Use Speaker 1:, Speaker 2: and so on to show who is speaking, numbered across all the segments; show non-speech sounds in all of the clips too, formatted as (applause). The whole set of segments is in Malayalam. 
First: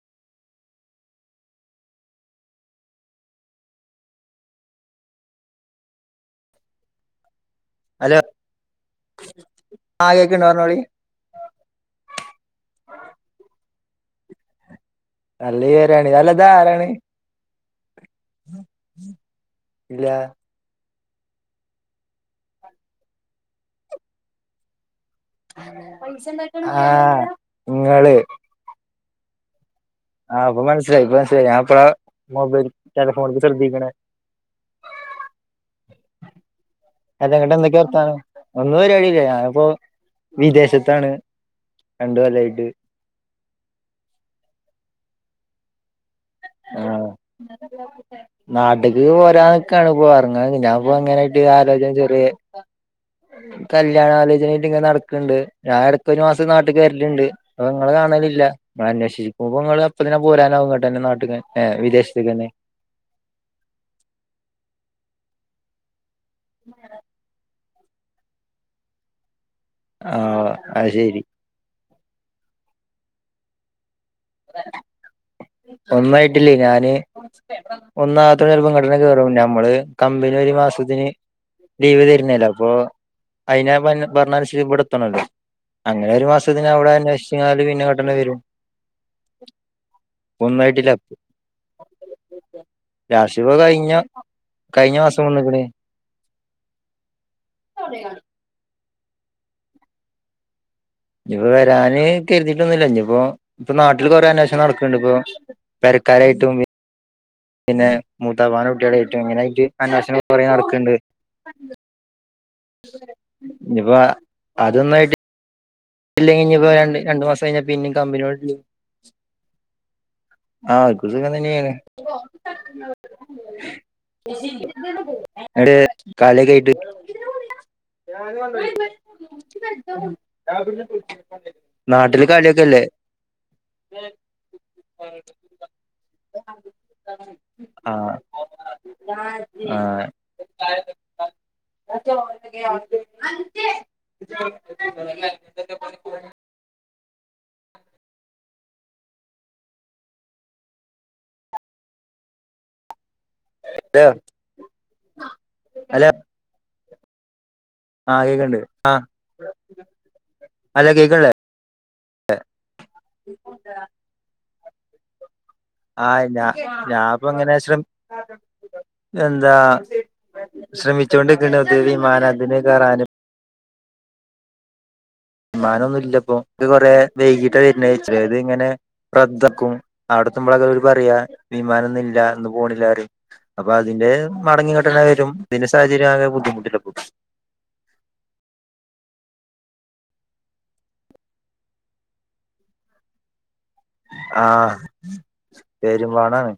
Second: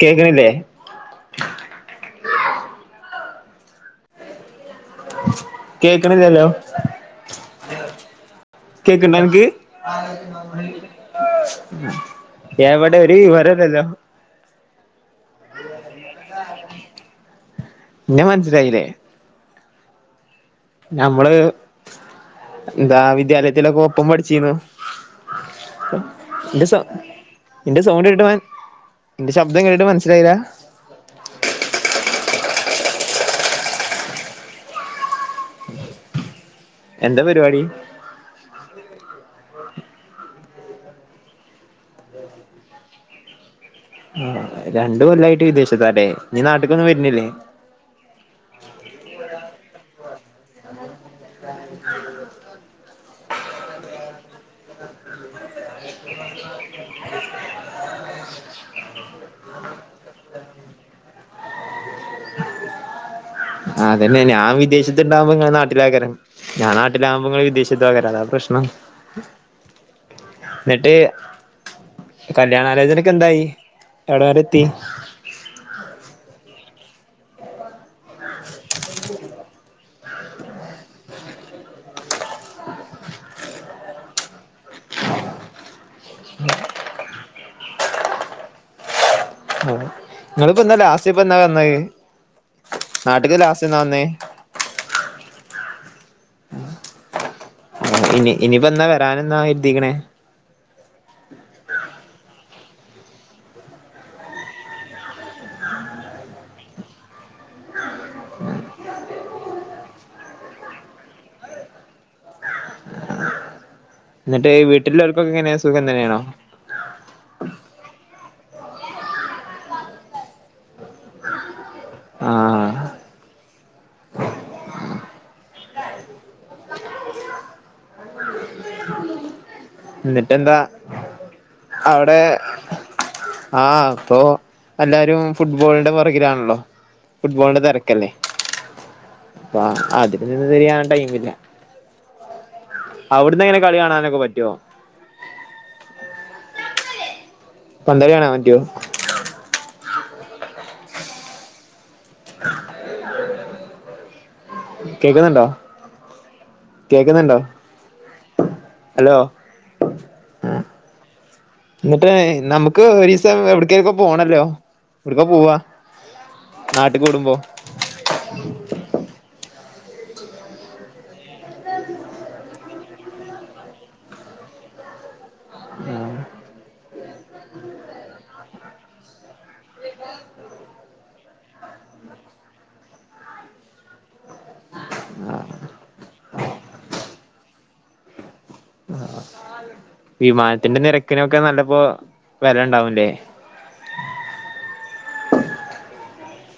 Speaker 1: (inaudible) കേക്കണില്ലേ കേക്കണില്ലല്ലോ
Speaker 2: ഹലോ
Speaker 1: കേക്ക്ണ്ടോ നിന്നക്
Speaker 2: ആ കേക്ക്ണ്ട് പറഞ്ഞോളി
Speaker 1: എവടെ ഒരു വിവരോഇല്ലല്ലോ
Speaker 2: നല്ല പേരാണ് അല്ല ഇതാരാണ്
Speaker 1: എന്നെ മനസ്സിലായിലെ
Speaker 2: ഇല്ല
Speaker 1: ഞമ്മള് എന്താ വിദ്യാലയത്തിലൊക്കെ ഒപ്പം പടിച്ചിന്നു നിന്റെ സൗ
Speaker 2: ആഹ്
Speaker 1: നിന്റെ സൗണ്ട്
Speaker 2: ഇങ്ങള്
Speaker 1: കേട്ടിട്ട് മ നിന്റെ ശബ്ം കേട്ടിട്ട് മനസി
Speaker 2: ആഹ് ഇപ്പൊ മനസ്സിലായി ഇപ്പോ മനസ്സിലായി ഞൻ ഇപ്പളാ മൊബൈൽ ടെലഫോണക്ക്‌ ശ്രദ്ധിക്കണേ
Speaker 1: അ (unintelligible)
Speaker 2: അതെ എന്നട്ട്ന്തൊക്കെ വർത്താനം ഒന്നും പരിപടിയില്ല ഞാനിപ്പോ വിദേശത്താണ് രണ്ട് കൊല്ലായിട്ട്
Speaker 1: ആഹ് രണ്ട് കൊല്ലായിട്ട് വിദേശത്തല്ലേ ഇനീ നാട്ട്ക്കൊന്നും
Speaker 2: ആഹ്
Speaker 1: വരുന്നില്ലേ
Speaker 2: (unintelligible) നാട്ട്ക്ക് പോരാന്നിക്കാണ് ഇപ്പോ എറങ്ങാന് ഞപ്പോ എങ്ങനയിട്ട് ആലോചന ചെറിയ കല്യാണലോചനായിട്ട് ഇങ്ങനെ നടക്കണ്ട് ഞാൻ എടക്ക് ഒരു മാസം നാട്ട്ക്ക് വരല്ണ്ട് അപ്പൊ ഇങ്ങളെ കാണലില്ല അപ്പാ അന്വേഷിക്കുമ്പോ ഇങ്ങള് അപ്പോ തന്നെ പോരാനാവും ഇങ്ങട്ടെന്നേ നാട്ടി ക്ക്‌ ഏഹ് വിദേശത്ത്ക്കന്നെ
Speaker 1: അതന്നെ ഞാൻ വിദേശത്തുണ്ടാമ്പോ ഇങ്ങള് നാട്ടിലേകാരം ഞാൻ നാട്ടിലാമ്പോ ഇങ്ങള് വിദേശ ത്തെക്കാര അതാ പ്രശ്നം
Speaker 2: ആഹ് അത്
Speaker 1: എന്നിട്ട്
Speaker 2: ശരി
Speaker 1: കല്യാണാലോചനക്കെ എന്തായി എവിടെ വരെ എത്തി
Speaker 2: ഒന്നായിട്ടില്ലേ ഞാന് ഒന്നാത്തത് ചെൽപ്പം ഇങ്ങട്ടന്നെ കേറും ഞമ്മള് കമ്പനി ഒരു മാസത്തിന് ലീവ് തരുന്നല്ലപ്പൊ അയിന പന പറഞ്ഞൻഷ് ഇബടെത്തണല്ലോ അങ്ങനെ ഒരു മാസത്തിന് അവിടെ അന്വേഷ്ച്ച്ങ്ങാണ്ട്‌ പിന്നെ ഇങ്ങട്ടന്നേ വരും
Speaker 1: അവിടെ ഇങ്ങള്പ്പോന്നാ ലാസ്റ്റ്പ്പ എന്ന വന്നേ
Speaker 2: ലാഷിപ്പ കഴിഞ്ഞ കഴിഞ്ഞ മാസം വന്ന്ക്ക്ണ്
Speaker 1: ഇനി ഇനിപ്പന്ന വരാനെന്ന എത്തി ക്കണെ
Speaker 2: ഇനിപ്പോ വരാന് കെരുതിട്ടൊന്നില്ല ഇനിയിപ്പോ ഇപ്പൊ നാട്ടില് കൊറേ അന്വേഷണം നടക്ക്ണ്ട്പൊ പെരക്കാരായിട്ട്മുമ്പിൽ പിന്നെ മൂത്താപ്പാന്റെ കുട്ട്യാളായിറ്റും ഇങ്ങനായിറ്റും അന്വേഷണം കുറെ നടക്ക്ണ്ട് ഇനിപ്പാ
Speaker 1: എന്ന്ട്ട് വീട്ടില്ലാർക്കൊക്കെ എങ്ങനെ
Speaker 2: ഇല്ലെ ഇനി പോയാണ്ട് രണ്ട് മാസം കഴിഞ്ഞാ പിന്നേം കമ്പനിയോട് ലി ആ എന്ക്കും സുഖം തന്നേണ്
Speaker 1: ആഹ്
Speaker 2: (unintelligible) എവിടെ കളിക്കെയ്ട്ട്
Speaker 1: എന്താ അവ്ടേ.
Speaker 2: കളിയൊക്കെല്ലേ
Speaker 1: ആഹ് ആപ്പൊ എല്ലാരും ഫുട്ബോളിന്റെ പൊറകിലാണല്ലോ ഫുട്ബോളിന്റെ തിരക്കല്ലേ
Speaker 2: ആഹ്
Speaker 1: വ
Speaker 2: ആഹ്
Speaker 1: അതില് നിന്നിരിയാൻ ടൈമില്ല അവിടുന്ന് എങ്ങനെ കളി കാണാനൊക്കെ പറ്റുവോ
Speaker 2: (unintelligible)
Speaker 1: പന്തളി കാണാൻ പറ്റോ
Speaker 2: (unintelligible)
Speaker 1: കേക്ക്ണ്ണ്ടോ
Speaker 2: ഹലോ
Speaker 1: കേക്ക്ണ്ണ്ടോ?
Speaker 2: ആഹ് കേക്ക്ണ്ട് ആ അലോ കേക്ക്ല്ലേ?
Speaker 1: നീട്ടേ നമുക്ക് ഒരീസം എവിടക്കേൽക്കും പോണല്ലോ എവിടക്ക പോവാ?
Speaker 2: ഐ ഞ
Speaker 1: നാട്ട്ക്ക് വിടുമ്പോ
Speaker 2: ഞാപ്പങ്ങനെ എന്താ? ശ്രെമിച്ചോണ്ട് ഇരിക്കിണ്ട് പക്ഷെ വിമാനത്തിന്റെ (unintelligible) വിമാനൊന്നുല്ലപ്പൊ കൊറെ വൈകീട്ടാ വെര്ണെ ചെല്ത്ങ്ങനെ റദ്ദാക്കും അവിടത്തുമ്പളാതവര് പറയാ വിമാനംന്നില്ല ഇന്ന് പോണില്ലറിയും. അപ്പൊ അതിന്റെ മറഞ്ഞ് കെട്ടലായാലും തിന്റെ സാഹചര്യാകെ ബുദ്ധിമുട്ടിലും
Speaker 1: (inaudible) വിമാനത്തിന്റെ തെരക്കിനൊക്കെ നല്ലപ്പോ വെലണ്ടാവുലേ
Speaker 2: ആഹ്.. (unintelligible)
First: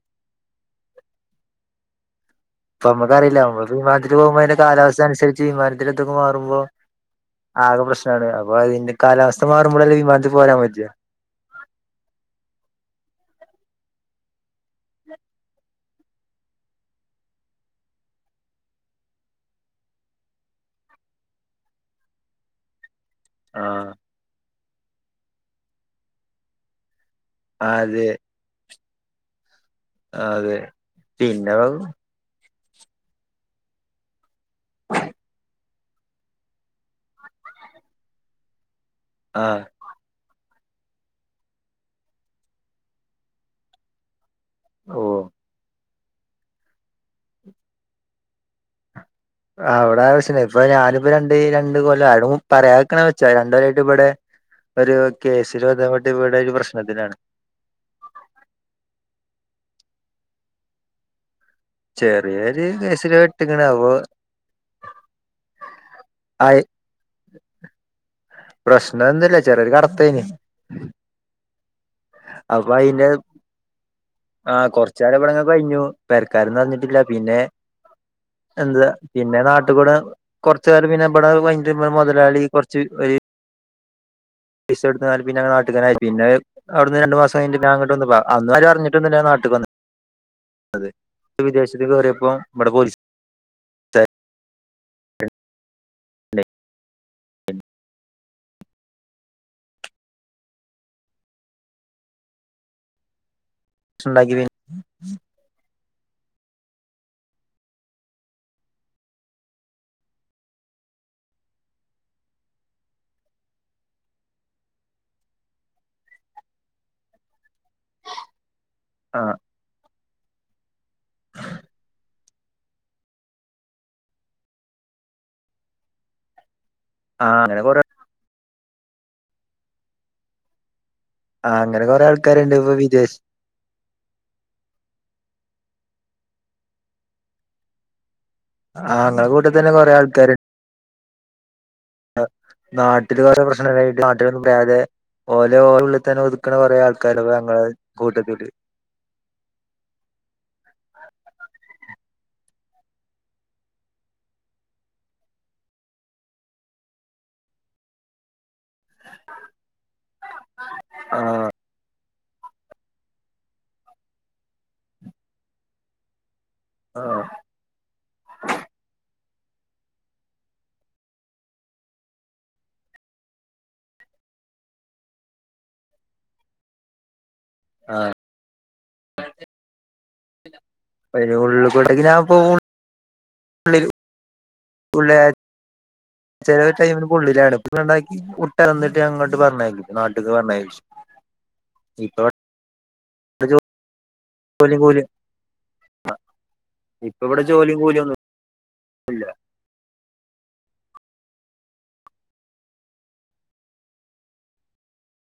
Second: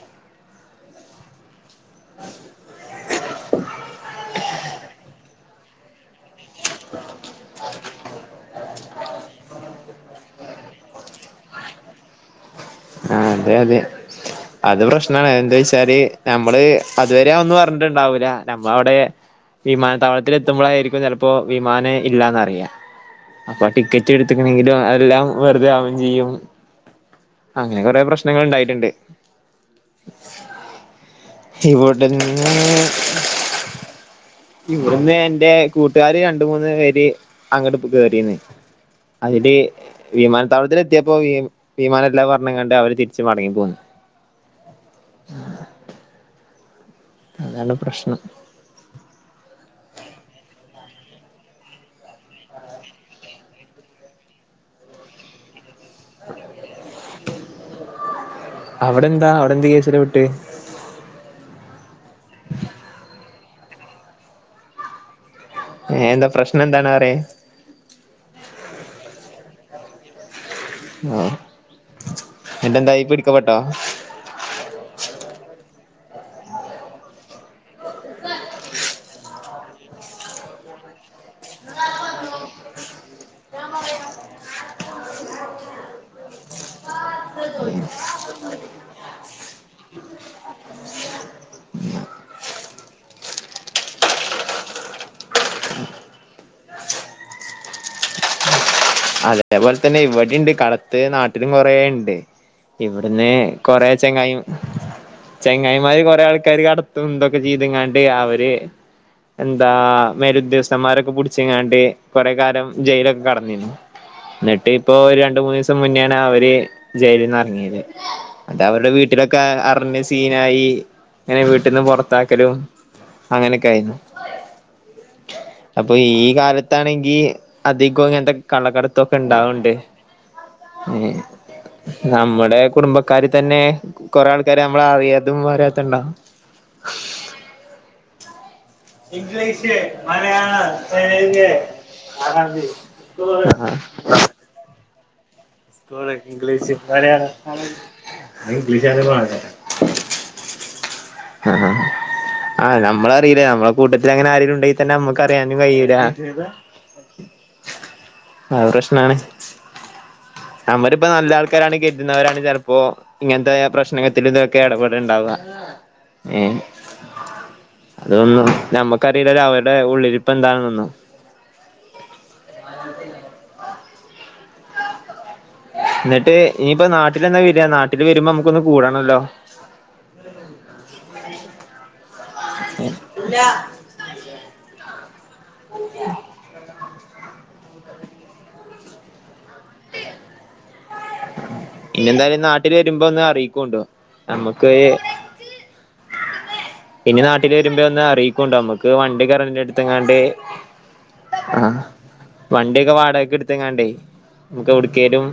Speaker 2: പ്പൊ മക്കറീല മ്മത് വിമാനത്തില് പോകുമ്പോ അയിന്റെ കാലാവസ്ഥൻ സരിച്ച് വിമാനത്തിലെത്തുമ്പോ മാറുമ്പോ ആക പ്രശ്നാണ് അപ്പൊ യിന്റെ കാലാവസ്ഥ മാറുമ്പളെ വിമാനത്തിൽ പോരാൻ പട്ടുള്ളു
Speaker 1: ആഹ് അതെ അതെ അത് പ്രശ്നാണ് എന്തേച്ചാല് നമ്മള് അതുവരെ ഒന്നുറഞ്ഞ്ണ്ടാവൂല നമ്മ വിടെ വിമാനത്താവളത്തിലെത്തുമ്പളാ ഴായിരിക്കും ചെലപ്പോ വിമാന് ഇല്ലാന്നറിയ. അപ്പൊ
Speaker 2: ആഹ്
Speaker 1: ടിക്കറ്റ് എടുത്ത്ക്ക്ണെങ്കിലൊ അഎല്ലാം വെറുതെ ആവും ചെയ്യും. അങ്ങനെ കൊറെ
Speaker 2: അതെ
Speaker 1: പ്രശ്നങ്ങൾ ഇണ്ടായിട്ടുണ്ട്.
Speaker 2: അതെ. പിന്ന
Speaker 1: (inaudible) ഇവിട്ന്റെ കൂട്ടാര് രണ്ട് മൂന്ന് പേര് അങ്ങോട്ട്പൊ കേറീണ് അന്നിട്ട്
Speaker 2: ആഹ്
Speaker 1: വിമാനത്താവളത്തിൽ എത്തിയപ്പോ ഇമ് വിമാനം ഇല്ലപറഞ്ഞിങ്ങാണ്ട് അവര് തിരിച്ച്മടങ്ങി പോന്നു.
Speaker 2: ഓഹ്
Speaker 1: അതാണ് പ്രശ്നം
Speaker 2: അവ്ടാച്ച് ഞാന്പ്പൊ ഈ രണ്ടി രണ്ട് കൊല്ലം ആരും പറയാക്ക വെച്ച രണ്ടേ രായിട്ട്ബടെ ഒരു കേസിൽ ബന്ധപ്പെട്ട് ഇവിടെ ഒരു പ്രശ്നത്തിലാണ്.
Speaker 1: അവിടെന്താ അവിടെ എന്ത് കേസില പെട്ട്?
Speaker 2: ചെറിയൊരു കേസില് പെട്ട്ക്ക്ണ് അപ്പോ.
Speaker 1: ഏ എന്താ പ്രശ്നം എന്താണ് പറയ്.
Speaker 2: പ്രശ്നം ഒന്നും ഇല്ല ചെറിയരു കടത്ത് യെഞ്ഞ്.
Speaker 1: ആ.
Speaker 2: അപ്പോ
Speaker 1: എന്നിട്ടെന്തായി
Speaker 2: അയിനെ
Speaker 1: പിടിക്കപ്പെട്ടോ
Speaker 2: ആഹ കൊച്ച് കാലം ഇവിടെ ഇങ്ങനെ കഴിഞ്ഞു. പെരക്കാര് ഒന്നും അറിഞ്ഞിട്ടില്ല പിന്നെ എന്താ പിന്നെ നാട്ടുകൂടെ കൊറച്കാലം പിന്നെ ഇവിടെ പണിചെയ്യുന്ന മുതലാളി കുറച്ച് ഒരു വിസഎടുത്തു നാട്ടിക്കി അവിട്ന്ന് രണ്ട് മാസം കഴിഞ്ഞിട്ട് ഞാൻ ഇങ്ങട്ട് വന്നു ഇപ്പോ അന്നും ആരും അറിഞ്ഞിട്ട് ഒന്നും ഇല്ല ഞാൻ നാട്ടിൽ ക്ക് വന്നത്. അതെ വിദേശത്ത് കയറിയപ്പോ ഇവിടെ
Speaker 1: അതേപോലെ തന്നെ ഇവിടെണ്ട് കടത്ത് നാട്ടിലും കൊറേ ഉണ്ട് ഇവിടുന്ന് കുറേ
Speaker 2: സ്റ്റേഷൻ ഉണ്ടാക്കി
Speaker 1: ചെങ്ങായും
Speaker 2: പിന്നെ
Speaker 1: ചെങ്ങായിമാര് കോറെ ആൾക്കാര് കടത്തും ഇതൊക്കെ ചെയ്തങ്ങാണ്ട് അവര് എന്താ മേലുദ്യോഗസ്ഥന്മാരൊക്കെ പിടിച്ച്ങ്ങാണ്ട് കോറെ കാലം ജയിലൊക്കെ കടന്നിരുന്നു. എന്നിട്ട് ഇപ്പോ രണ്ട് മൂന്ന് ദിവസം മുന്നെണ് അവര് ജയില്ന്ന് ഇറങ്ങിയത്. അത് അവരുടെ
Speaker 2: ആ
Speaker 1: വീട്ടിലൊക്കെ അറിഞ്ഞ് സീനായി ഇങ്ങനെ വീട്ട്ന്ന് പുറത്താക്കലും അങ്ങനെയൊക്കെ ആയി. അപ്പൊ ഈ കാലത്ത്
Speaker 2: ആ
Speaker 1: തന്നെകിൽ
Speaker 2: അങ്ങനെ കൊറേ
Speaker 1: അധികം ഇങ്ങനത്തെ കള്ളക്കടത്തൊക്കെ ഉണ്ടാവ്ണ്ട്.
Speaker 2: അങ്ങനെ കൊറേ ആൾക്കാരുണ്ട്
Speaker 1: നമ്മുടെ
Speaker 2: ഇപ്പൊ വിദേശ
Speaker 1: കുടുംബക്കാര് തന്നെ കോറെ ആൾക്കാര് നമ്മളെ അറിയാതും (unintelligible)
Speaker 2: ആ ഇങ്ങളെ കൂട്ടത്തിൽ തന്നെ
Speaker 1: ഇംഗ്ലീഷ്,
Speaker 2: കൊറേ ആൾക്കാരുണ്ട്
Speaker 1: മലയാളം, തെലുങ്ക് അറബി
Speaker 2: നാട്ടില് കൊറേ
Speaker 1: (unintelligible)
Speaker 2: (unintelligible) ഓലെ ഉള്ളിൽ
Speaker 1: ഇങ്ങളെ
Speaker 2: തന്നെ ഒതുക്കണ
Speaker 1: ഇംഗ്ലീഷ്
Speaker 2: കൊറേ ആൾക്കാരുണ്ട് ഞങ്ങളെ കൂട്ടത്തില്
Speaker 1: (unintelligible) അഹാ ആഹ് നമ്മളറിയില്ല നമ്മളെ കൂട്ടത്തില് അങ്ങനെ ആരെങ്കിലും ഉണ്ടെങ്കിൽ തന്നെ നമ്മുക്ക് അറിയാനും കഴിയില്ല. ആ പ്രശ്നാണ്. നമ്മള്പ്പാ നല്ല ആൾക്കാര് അണെങ്കി കര് ചിലപ്പോ ഇങ്ങനത്തെ പ്രശ്നത്തില് ഇതൊക്കെ ഇടപെടുണ്ടാവുക.
Speaker 2: ആ
Speaker 1: അതൊന്നും നമ്മക്ക് അറിയില്ലല്ലോ അവരുടെ ഉള്ളില് ഇരുപ്പ് എന്താണന്നെന്നും. എന്നിട്ട് ഇനിയിപ്പോ നാട്ടിൽ എന്ന വെര നാട്ടില് വരുമ്പോ നമുക്കൊന്ന് കൂടാണല്ലോ.
Speaker 2: (unintelligible) (unintelligible) (unintelligible) തിന്നിട്ട അങ്ങോട്ട് പറഞ്ഞയക്കും നാട്ട്ക്ക് പറഞ്ഞയച്ച്.
Speaker 1: ഇനി എന്തായാലും നാട്ടിൽ വരുമ്പോ ഒന്ന് അറിയിക്കോണ്ടു നമുക്ക്
Speaker 2: (unintelligible) ഇപ്പ
Speaker 1: ഇനി
Speaker 2: ഇവിടെ
Speaker 1: നാട്ടിൽ
Speaker 2: ജോലിയും
Speaker 1: വരുമ്പോ ഒന്ന്
Speaker 2: കൂലിയും ഒന്നും
Speaker 1: അറിയിക്കോണ്ടു നമുക്ക് വണ്ടിയൊക അടവിനൊട്ത്ത് ക്കാണ്ട് ആഹ വണ്ടിയൊക്കെ വാടകക്ക് എടുത്ത്ങ്ങണ്ടേ നമുക്ക് എവിടിക്കലും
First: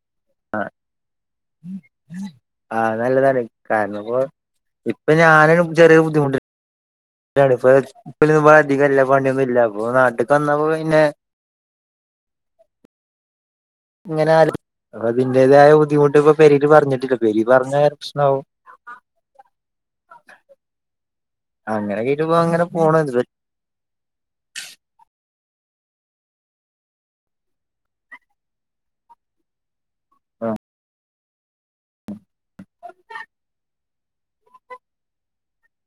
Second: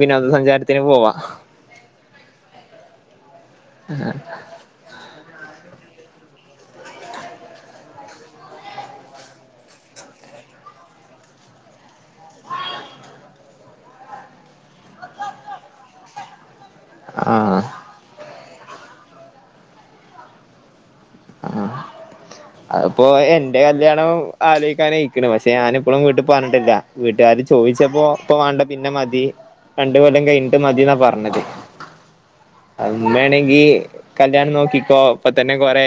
Speaker 1: വിനോദ സഞ്ചാരത്തിന് പോവാ.
Speaker 2: ആ അത് നല്ലതാണ് കാരണം ഇപ്പോ ഇപ്പൊ ഞാനും ചെറിയ ഒരു ബുദ്ധിമുട്ടിലാണ്. (unintelligible) അധികം ഇല്ല പണിയൊന്നും ഇല്ല അപ്പൊ നാട്ടിൽക്ക് വന്നപ്പോ പിന്നെ എങ്ങനെ അയാലും അതിന്റേതായ ബുദ്ധിമുട്ട് ഇപ്പോ പേരെല് പറഞ്ഞിട്ട് പേരി
Speaker 1: ആഹ്
Speaker 2: പറഞ്ഞ പ്രശ്നാവും.
Speaker 1: ആഹ്
Speaker 2: അങ്ങനെയൊക്കെ ആയിട്ട് ഇപ്പോ അങ്ങനെ പോണ്
Speaker 1: അതിപ്പോ എന്റെ കല്യാണം അലോയിക്കാന് അയിക്ക്ണ് പക്ഷെ ഞാൻ ഇപ്പോളും വീട്ടിൽ പറഞ്ഞിട്ടില്ല വീട്ടുകാര് ചോദിച്ചപ്പോ. ഇപ്പോ വേണ്ട പിന്നെ മതി രണ്ടു കൊല്ലം കഴിഞ്ഞിട്ട് മതി എന്നാ പറഞ്ഞത്. ഉമ്മ അണെങ്കി കല്യാണം നോക്കിക്കോ ഇപ്പൊ തന്നെ കോറെ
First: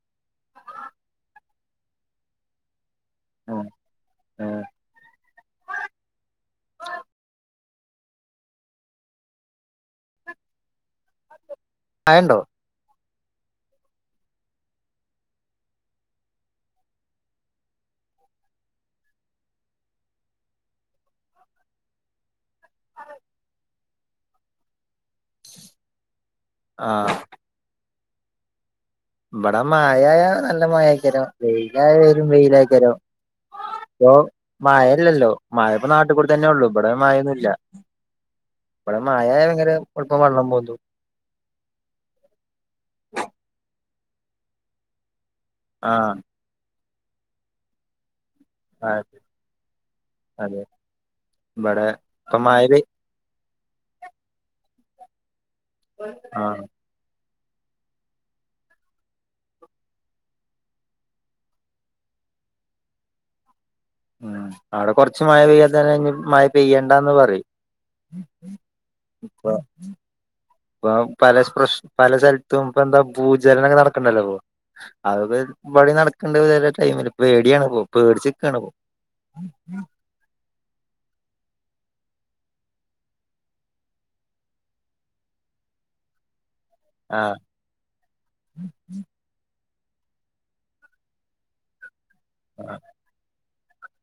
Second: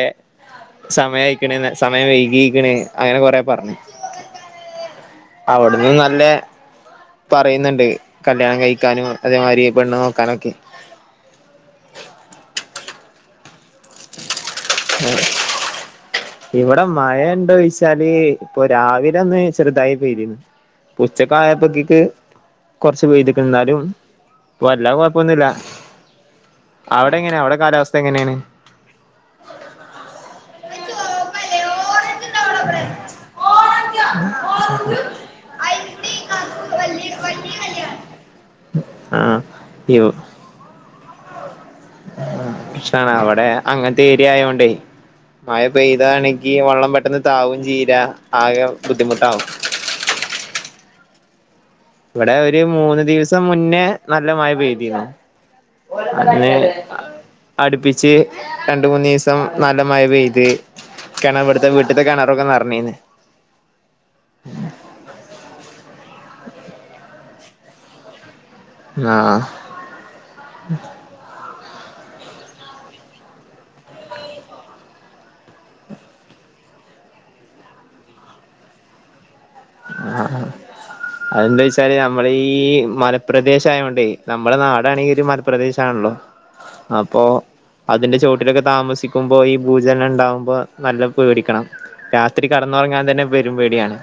Speaker 1: സമയം അയിക്ക്ണ് സമയം വൈകിക്ക്ണ് അങ്ങനെ കൊറെ പറഞ്ഞു. അവിടുന്ന് നല്ല പറയുന്നുണ്ട് കല്യാണം കഴിക്കാനും, അതേമാതിരി പെണ്ണ് നോക്കാനൊക്കെ.
Speaker 2: ആയണ്ടോ
Speaker 1: ഉം ഇവിടെ മഴ ഉണ്ടോ യിച്ചാല് ഇപ്പൊ രാവിലെ ഒന്ന് ചെറുതായി. പെയ്തിയിരുന്നു ഇപ്പ ഉച്ചക്കായ പ്പക്കിട്ട് കൊറച്ചക്കെ പെയ്തിക്കണ് എന്നാലും വല്ലാ കുഴപ്പൊന്നും ബല്ല
Speaker 2: ആ
Speaker 1: അവിടെ എങ്ങനെയാ, അവിടെ കാലാവസ്ഥ എങ്ങനെയാണ്
Speaker 2: ഇവിടെ മായായ നല്ല മായ ആക്കരം വെയിലായ വരും വെയിലായിക്കരോ ഇപ്പ മായല്ലല്ലോ മായപ്പോ നാട്ടും പുറത്ത് തന്നെ ഉള്ളു ഇവിടെ മാഴയൊന്നുമില്ല
Speaker 1: (unintelligible)
Speaker 2: ഇവിടെ മഴയാ
Speaker 1: ആഹ്
Speaker 2: ണെങ്കില് എളുപ്പ വെള്ളം പോന്തും
Speaker 1: പക്ഷേ അവിടെ അങ്ങനത്തെ ഏരിയ ആയോണ്ടേ മഴ പെയ്താ
Speaker 2: ആഹ്
Speaker 1: വെള്ളം പെട്ടെന്ന് ഇതാവം ചെയ്ത ആകെ ബുദ്ധിമുട്ടാവും
Speaker 2: അതെ ഇവിടെ
Speaker 1: ഇവിടെ
Speaker 2: ഇപ്പൊ മഴ
Speaker 1: ഒരു
Speaker 2: പെയ്
Speaker 1: മൂന്ന് ദിവസം മുന്നേ നല്ല മഴ പെയ്തിരുന്നു അന്ന്
Speaker 2: ആഹ്
Speaker 1: അടുപ്പിച്ച് രണ്ട മൂന്നസം നല്ല മഴ പെയ്ത് കിണർ വിടുത്തെ വീട്ടിത്തെ കിണറൊക്കെ നിറഞ്ഞീന്ന്
Speaker 2: ഉം, അവിടെ കൊറച്ച് മഴ പെയ്യാതന്നെ ഇനിയും മഴ പെയ്യണ്ടന്ന് പറയും
Speaker 1: ആഹ
Speaker 2: ഇപ്പ ഇപ്പ പല പ്രശ് പല സ്ഥലത്തും ഇപ്പൊ എന്താ ഭൂചലനമൊക്കെ നടക്കണ്ടല്ലോ ഇപ്പൊ അത് പടിപടി നടക്കണ്ട വല്ല ടൈമില് പേടിയാണ് പേടിച്ച് നിക്കാണ് പോ ഉം ഉം
Speaker 1: ആ അതെന്താ വെച്ചാല് നമ്മള ഈ മലപ്രദേശ ആയോണ്ടേ നമ്മുടെ നാടാണെങ്കിൽ ഒരു മലപ്രദേശ ആണല്ലോ. അപ്പൊ
Speaker 2: ആഹ്
Speaker 1: അതിന്റെ ചോട്ടിലൊക്കെ താമസി ക്കുമ്പോ ഈ ഭൂജനം ഇണ്ടാവുമ്പോ നല്ലോ പേടിക്കണം രാത്രി കേടന്നൊറങ്ങാൻ തന്നെ പെരും പേട്യാണ്.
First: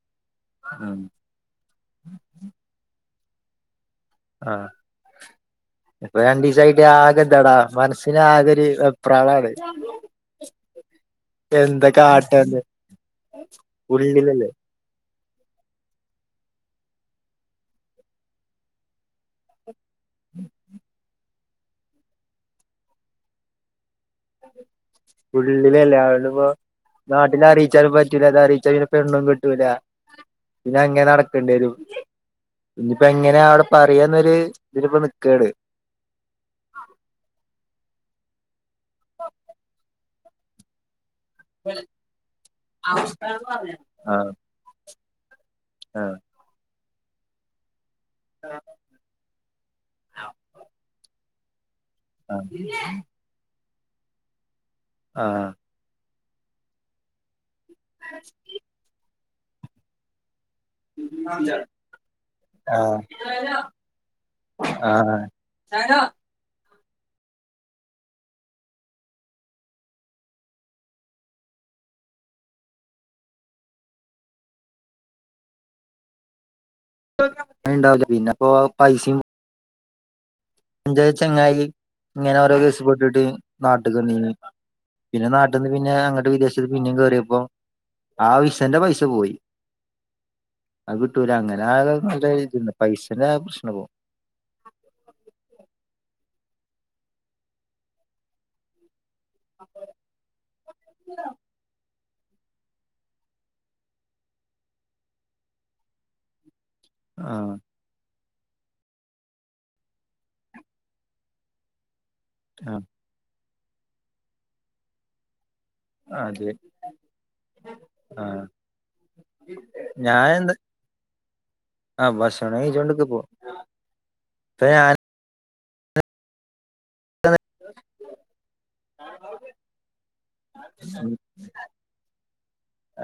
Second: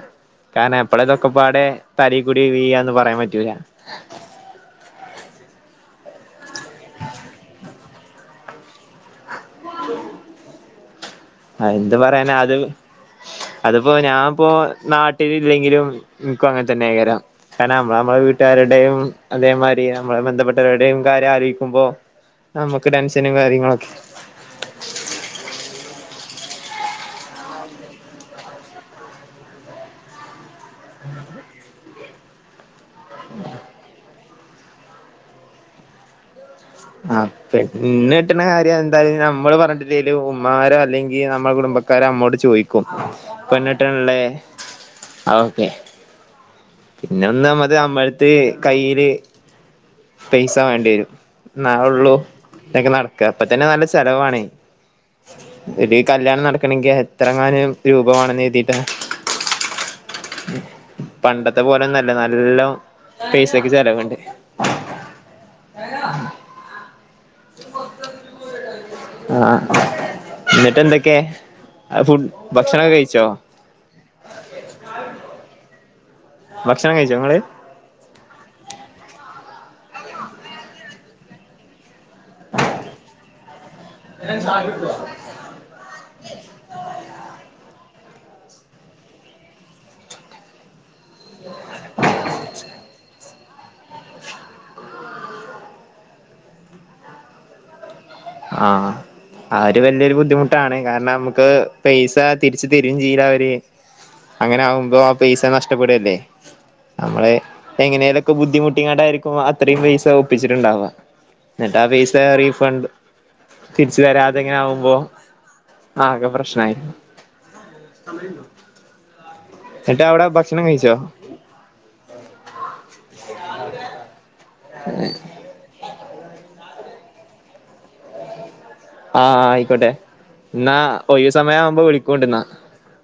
Speaker 1: കാരണം
Speaker 2: ഉം
Speaker 1: എപ്പളാതൊക്കപ്പാടെ തലേക്കൂടി വീഴാന്ന് പറയാൻ പറ്റൂല.
Speaker 2: ആഹ് ഇപ്പം രണ്ടീസായിട്ട് ആകെ ഇതാടാ മനസ്സിനാകൊര് വെ പ്രാളാണ്
Speaker 1: എന്ത് പറയാന അത് അത്പ്പോ ഞാൻ ഇപ്പോ
Speaker 2: ഉള്ളിലല്ലേ
Speaker 1: നാട്ടില് ഇല്ലെങ്കിലും ഇൻക്കും അങ്ങനെതന്നെക്കാരം കാരണം നമ്മള് നമ്മളെ വീട്ടാരുടെയും അതേമാരി നമ്മളെ ബന്ധപ്പെട്ടവരുടെയും കാര്യം ആലോയിക്കുമ്പോ നമുക്ക് ടെൻഷനും കാര്യങ്ങളൊക്കെ
Speaker 2: ഉള്ളിലെല്ലാര്ത്പ്പൊ നാട്ടില് അറീച്ചാലും പറ്റൂല ഇത് അറീച്ചാല് പിന്നെ പെണ്ണും കിട്ടൂല. പിന്നെ അങ്ങനെ നടക്കേണ്ടിരും ഇഞ്ഞ്പ്പോ എങ്ങനെ അവടെ പറയാന്നൊര് ഇതിലിപ്പോ നിക്കാണ്
Speaker 1: ആഹ് പെണ്ണ് കെട്ട്ണ കാര്യം എന്തായാലും നമ്മള് പറഞ്ഞിട്ടില്ലേലും ഉമ്മാരോ അല്ലെങ്കിൽ ന നമ്മളെ കുടുംബക്കാര് നമ്മോട് ചോയിക്കും പെണ്ണേട്ട്ണ്‌ല്ലേ
Speaker 2: ആഹ്
Speaker 1: അതോക്കെ
Speaker 2: ആഹ്
Speaker 1: പിന്നൊന്നാമ്മത് നമ്മളെട്ത്ത് കയ്യില് പൈസ വേണ്ട്യരും ഇന്നാ ഒള്ളൂ ഇതൊക്കെ നടക്ക ഇപ്പത്തന്നെ നല്ല ചെലവാണേ
Speaker 2: ആഹ്
Speaker 1: ഇത് ഈ കല്ല്യാണം നടക്കണങ്കി എത്രങ്ങാനും രൂപമാണെന്ന് കര് ട്ടാ ഉം പണ്ടത്തെ പോലോന്നല്ല നല്ലോ
Speaker 2: ആഹ്
Speaker 1: പൈസക്ക് ചെലവ്ണ്ട്
Speaker 2: ആഹ്
Speaker 1: അ ആഹ് ആഹ് ഇന്ന്ട്ടെന്തേക്കെ ആ ഫുഡ് ഭക്ഷണോക്കെ കഴിച്ചോ ഭക്ഷണം കഴിച്ചോ ഇങ്ങള്
Speaker 2: പണിണ്ടാവൂല പിന്നെപ്പോ പൈസിം ഇന്റെ ചങ്ങായി ഇങ്ങനോരോ കേസ് പെട്ടിട്ട് നാട്ട്ക്ക് വന്നീനി പിന്നെ നാ ട്ട്ന്ന് പിന്നെ അങ്ങട്ട് വിദേശത്ത്ക്ക് പിന്നിം കേറിയപ്പം ആ വിസന്റെ പൈസ പോയി
Speaker 1: (inaudible)
Speaker 2: അത് കിട്ടൂല അങ്ങനെ (unintelligible) ത്ണ്ട് പൈസന്റെ പ്രശ്നാവും
Speaker 1: ആഹ് ആ ഒര് വല്യൊരു ബുദ്ധിമുട്ടാണ് കാരണം നമുക്ക് പൈസാ തിരിച്ച് തരും ചെയ്യൂലവര് അങ്ങനാവുമ്പോ ആ പൈസ നഷ്ടപ്പെടല്ലേ നമ്മള്
Speaker 2: ആഹ്
Speaker 1: എങ്ങനെലൊക്കെ ബുദ്ധിമുട്ടിക്കാണ്ടായിരിക്കും അത്രേയും പൈസ ഒപ്പിച്ചിട്ട്ണ്ടാവ ഇന്നെട്ട് ആ പൈസ് സ
Speaker 2: ആഹ്
Speaker 1: റീഫണ്ട് തിരിച്ച് തരാതെങ്ങനെവുമ്പോ ആകെ
Speaker 2: അതെ
Speaker 1: പ്രശ്‌നായി
Speaker 2: ഞനെന്താ ആഹ് ഭക്ഷണം കഴിച്ചോണ്ട്ക്ക്പ്പോ
Speaker 1: (unintelligible)
Speaker 2: (unintelligible)
Speaker 1: ആഹ് അയിക്കോട്ടെ ഇന്നാ ഒഴിവ് സമയാവുമ്പോ വിളിക്കോണ്ട്ന്നാ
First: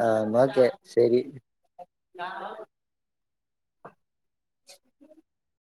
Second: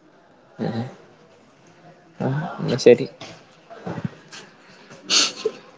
Speaker 2: ആഹ് ഇന്നാ ഒക്കെ ശരി
Speaker 1: ആഹ് ഇന്നാ ശരി